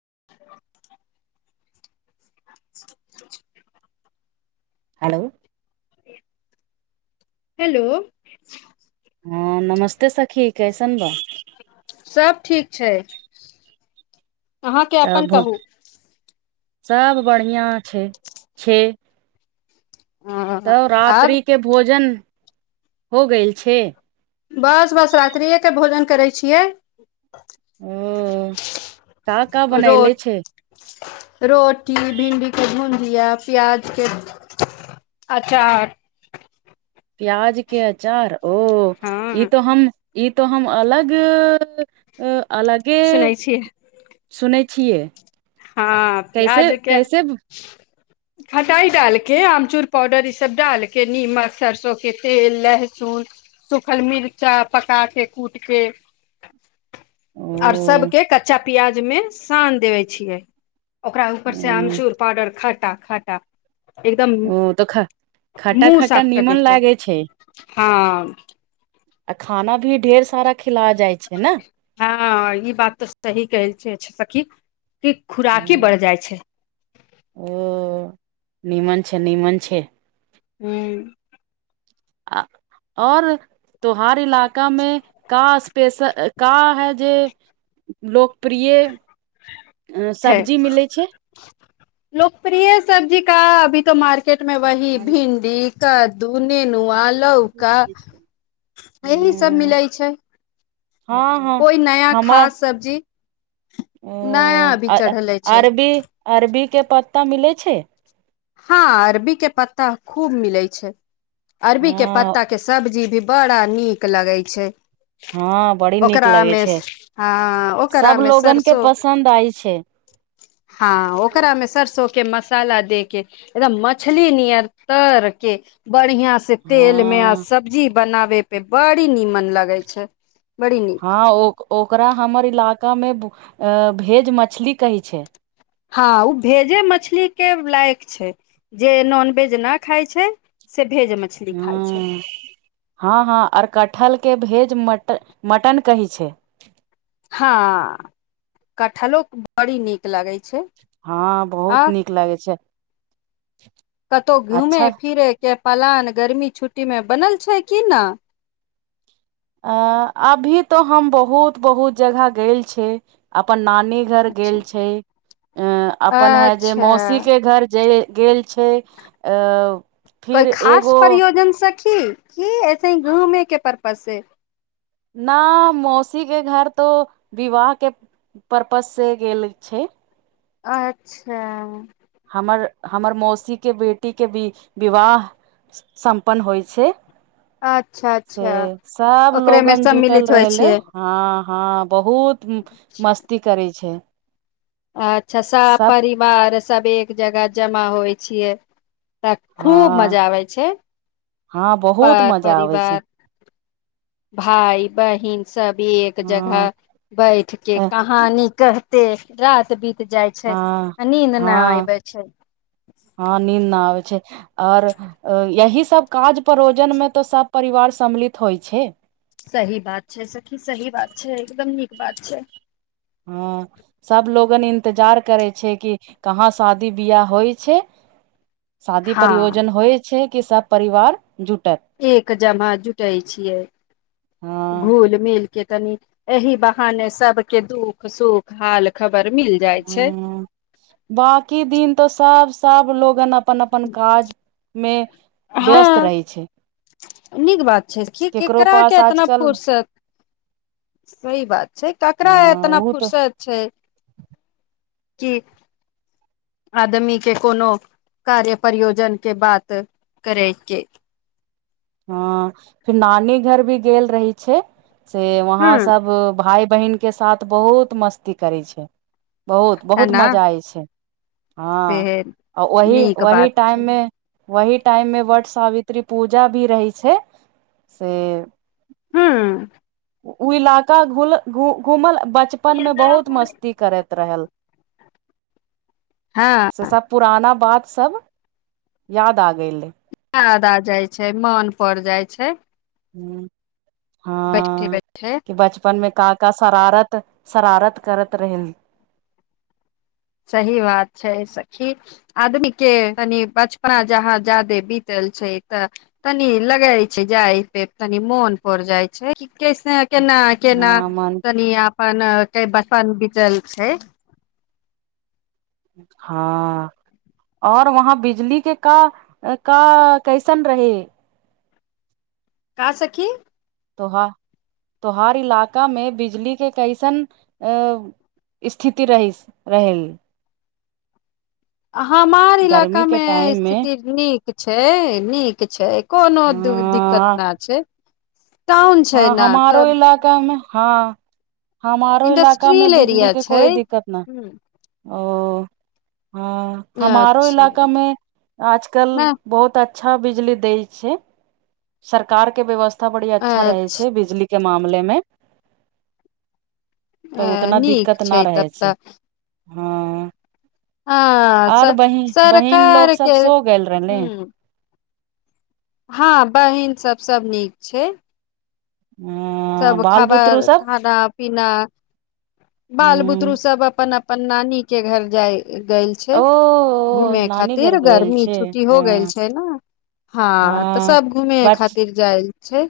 [inaudible] hello hello हँ नमस्ते सखी कैसन बा [inaudible] सब ठीक छै अहाँके अपन कहू सभ बढ़िआँ छै छैय ह तऽ आब रात्रि के भोजन हो गेल छै बस बस रात्रिएके भोजन करै छियै ओ का का रो बनैले छै रोटी भिंडी के भुजिया भिया प्याज के अचार प्याज के अचार ओ ई हँ त हम ई तो हम अलग ए अलगे सुनै छियै सुनै अ- छियै हँ कैसे प्याजके कैसे खटाइ डालि कऽ आमचूर पाउडर इसभ डालि कऽ निमक सरिसोकें तेल लहसुन सूखल मिर्चा पका कऽ कूटि कऽ आओर ओ सबके कच्चा प्याज में सान देवे छियै ओकरा ऊपर से अमचूर पाउडर खा टा खाटा ओ तऽ ख खाटा मुँह खाटा साफ कर दै नीमन लागे छै हँ आ खाना भी ढेर सारा ख- हँ ई बात तऽ सही कहल छियै सखी की खुराकी ने बढ़ जाइ छै निमन छै निमन छै हूँ आ और त्योहार इलाकामे का स्पेशल का है जे लोक छै मिलै छै लोकप्रिय सब्जी का अभी मार्के- केट मे वही भिन्डी त [inaudible] दू नेनुआ लौका यही सब मिलै हूँ छै हँ ह कोइ नया हमर खास सब्जी ओ नया अभी चढ़ले छै अरबी अरबी के पत्ता मिलै छै हँ अरबी के पत्ता खूब मिलै छै अरबी के हँ पत्ता के सब्जी भी - बड़ा नीक लगै छै हँ बड़ी नीक लगै ओकरामे छै हँ सब ओकरामे लोगन के सरसों पसन्द आइ छै हँ ओकरामे सरसों के मस्त- मसाला दे के एकद मछली नियर तरके बढ़िया से तेल मे आ हँ सब्जी बनावे पे बड़ी नीमन लगे अच्छा हँ ओ -ओकरा हमर इला- का मे अए भेज मछली कहै छै हँ ओ भेजे मछली के लायक छै जे नॉनवेज नहि खाय छै से भेज मछली खाय छै हँ हँ हँ आर कटहल के भेज मटन कहै छै हँ कटहलो बड़ी नीक लगै छै हँ बहुत आ नीक लागै छै कतहु घूमे अच्छा फिरे के प्लान गर्मी छुट्टीमे बनल छै कि नहि अ अभी तो हम बहुत बहुत जगह गेल छी अपन नानी नी घर अच्छा गेल छै अं अपन है जे मौसी अच्छा के घर जेय- गेल छै आ कोइ खास प्रयोजन सखी की ऐसे ही घुमे के पर- पस से न मौसीक के घर तो विवाह के पर्पस से गेल छै अच्छा हमर हमर मौसीके बेटीके भी विवाह सम्पन्न होइ छै अच्छा से अच्छा सब ओकरे मे लोगन जूटल सम्मिलित होइ रहले छियै हँ हँ बहुत मस्ती करै छै अच्छा सभ सब परिवार सभ एक जगह जमा होइ छियै तऽ खूब हँ मजा आबै छै हँ बहुत मजा आबै छै भाइ बहिन सब भी एक हँ जगह बैठ के कहानी कह ते राति बीत- जाइ छै हँ आ नींद न हँ आबे छै हँ नीन्द ना आबै छै आओर यही सब काज परोजन मे तऽ सब परिवार सम्मिलित होइ छै सही बात छै सखी सही बात छै एकदम नीक बात छै हँ सभ लोगन इन्तजार करै छै कि कहाँ शादी ब्याह होइ छै शादी हँ परियोजन होइ छै के सभ परिवार जुट एक जमा जुटै छियै हँ घुल मिल के तनी एहि बहान सब के दुःख सुख हाल ख- हूँ बांकी दिन तऽ सब- सब लोगन अपन अपन काज मे व्यस्त हँ रहै छै नीक बात छै कि केकरो केकरा के पास एतना आजकल फुर्सत सही बात छै ककरा हँ एतना ओ तऽ फुर्सत छै की आदमीे के कोनो कार्य प्रयोजन के बात करैके हँ फेर नानी घर भी गेल रहै छै से वहाँ ह सब भाइ बहिनके साथ बहुत मस्ती करै छै बहुत है बहुत न मजा आय छै हँ सेहे आ ओही नीक ओही बात छै टाइममे वही टाइम मे वट सावित्री पूजा भ- भी रहै छै से हूँ ओ इलाका घुल घुमल बचपन मे बहुत मस्ती करैत रहल हँ से सब पुराना बात सब याद आ गेलै याद आ जाइ छै मन पैरइ जाइ छै हूँ बैठे हँ बैठे कि बचपन मे का का शरारत शरारत करैत रहैन सही बात छै सखी आदमी के तनि बचपना जहाँ जादे बीतल छै तऽ तनी लगै छै जाय पे तनी मोन पड़ जाइ छै केसन केना केना हँ मन तनी आपन [inaudible] क बस बचल छै [inaudible] हँ आओर वहाँ बिजली के का का कैसन रहै का सखी तोहा तोहार इलाकामे बिजली के कैसन अ स्थिति रहहिस रहै हमार इलाका गर्मी के में टाइम मे स्थिति नीक छै नीक छै कोनो दिक्कत हँ न छै टाउन हँ छै ने हमारो तऽ इलाकामे हँ हमारो इलाका मे इंडस्ट्रियल बिजली एरिया के छै कोइ दिक्कत न ह ओ हँ हमारो अच्छा इलाका मे आजकल न बहुत अचछ अच्छा बिजली दै छै सरकार के व्यवस्था बड़ी अच्छा रहै छै बिजली के मामले में तऽ उतना नीक दिक्कत ना छै रहै तब तऽ छै हँ हँ आर स बहिन बहिन लोग सरकारके सब सो गेल रहले हूँ हँ बहिन सभ सभ नीक छै अ सब बाल बुतरू खबर सब खाना पीना बाल बुतरु ह सब अपन अपन अपन नानी के घर जाय गेल छै ओ घूमे नानी घर खातिर गेल गर्मी छै छुट्टी हो ह गेल छै ने हँ तऽ सब घूमे खातिर जायल छै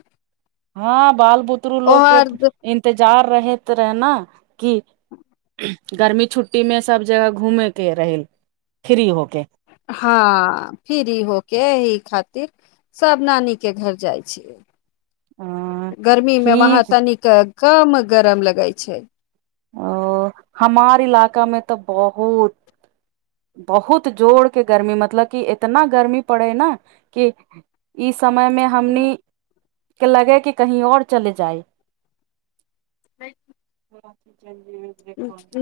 हँ बाल बुतरू लोक के ओहर इन्त- विचार रहैत रह ने कि गर्मी छुट्टी मे सब जगह घूमे के रह फ्री हो हँ फिर हो के इ खा- सब नानी के घर जाइ छियै अ गर्मी मे वहाँ ठीक तनिक कम गरम लगै छै ओ हमार इलाका मे तऽ बहुत बहुत जोड़ के गर्मी मतलब कि इतना गर्मी पड़े न कि इ समयमे हमनी के लगे कि कहीं ओर चले जाइ भ हँ ठीक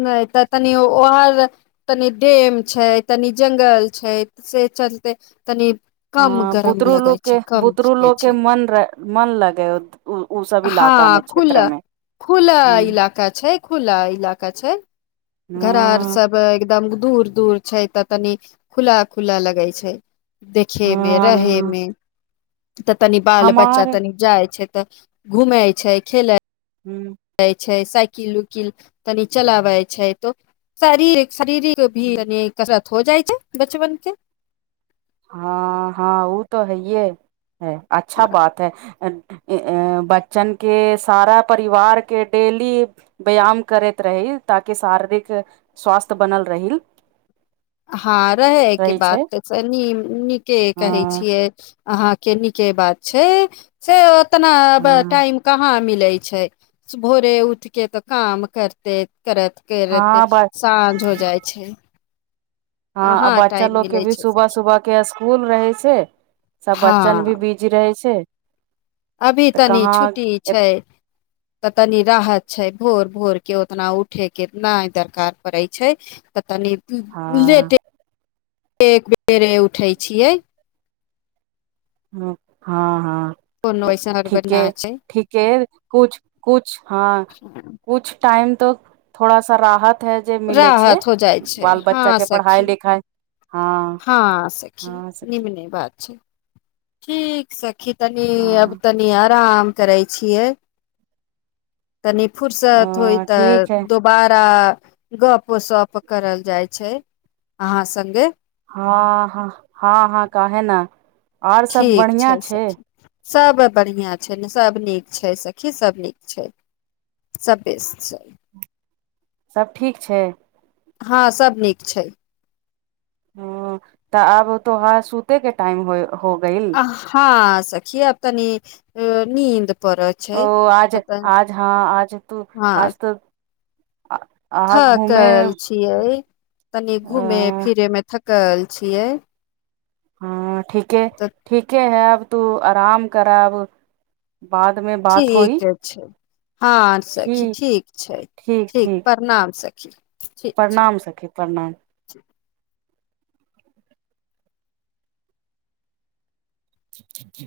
नै त तनि ओहर तनि डेम छै तनि जंगल छै से चलते तनि कम हँ गरम बुतरु लगै लोक छै के कम खिकै बुतरुलोक के छै मन रह मन लगै ओत हँ खुला खुला ह इलाका छै खुला इलाका छै घरा आर हँ सब एकदम दूर दूर छै तऽ तनी खुला खुला लगे छै देखेमें हँ रहेमें तऽ तनि बाल बच्चा हमार तनि जाइ छै तऽ घूमै छै खेलै हूँ साइकिल उकिल तनि चलाबै छै तो शरीर शरीरिक भी ह अनी कस - हो जाइ छै बचपन के हँ हँ ओ तऽ हैयए ह अच्छा बात है ए ऐं बच्चनके सारा परिवारके डेली व्यायाम करैत रही ताकि शारीरिक स्वास्थ्य बनल रही हँ रहैके रहै छै बात त स नीम नीके कहै हँ छियै अहाँ के नीके बात छै से ओ - उ तना हँ टाइम कहाँ मिले छै भोरे उठके तऽ काम करते करत करत हँ ब साँझ हो जाइ छै हँ आ कहाँ बच्चा टाइम लोग के मिलै भी छै सुबह सखी सुबह के स्कूल रहै छै सब हँ बच्चन भी बिजी रहै छै अभी तऽ तनी कहाँ छुट्टी छै तऽ तनी राहत छै भोर भोर के उतना उठे के नहि दरकार पड़ै छै त तनी हँ लेटे एक बेेरे उठै छियै हँ कोनो हँ ऐसन हड़बड़ ना ठीके छै ठीके कुछ कुछ हँ कछ टाइम तऽ थोड़ा सा राहत त जे मिलै छै राहत हो जाइ छै बाल हँ बच्चा के पढ़ाइ सखी लिखाइ हँ सखी हँ सखी निम्ने बात छै ठीक छै सखी तनी अब हँ तनी आराम करै छियै कनी फुर्सत होइ अ तऽ ठीक है दोबारा गप सप करल जाइ छै अहाँ संगे हँ ह हँ हँ काहे न आओर सभ बढ़िआँ छै सभ बढ़िआँ छै ने सभ नीक छै सखी सभ नीक छै सभ बेस छै सभ ठीक छै हँ सब नीक छै हँ तऽ आब तोहार सुते के टाइम होय आ हँ सखी तनी अ नीद ओ आज आज हँ आज तू हँ आज तऽ थकल छियै तनी घूमे अ फिरे मे थक कल छियै हँ ठीक ह तऽ ठीके है अब तू आराम कराब बाद मे बात होई हँं सखी ठीक छै ठीक प्रणाम सखी जी प्रणाम सखी प्रणाम [inaudible]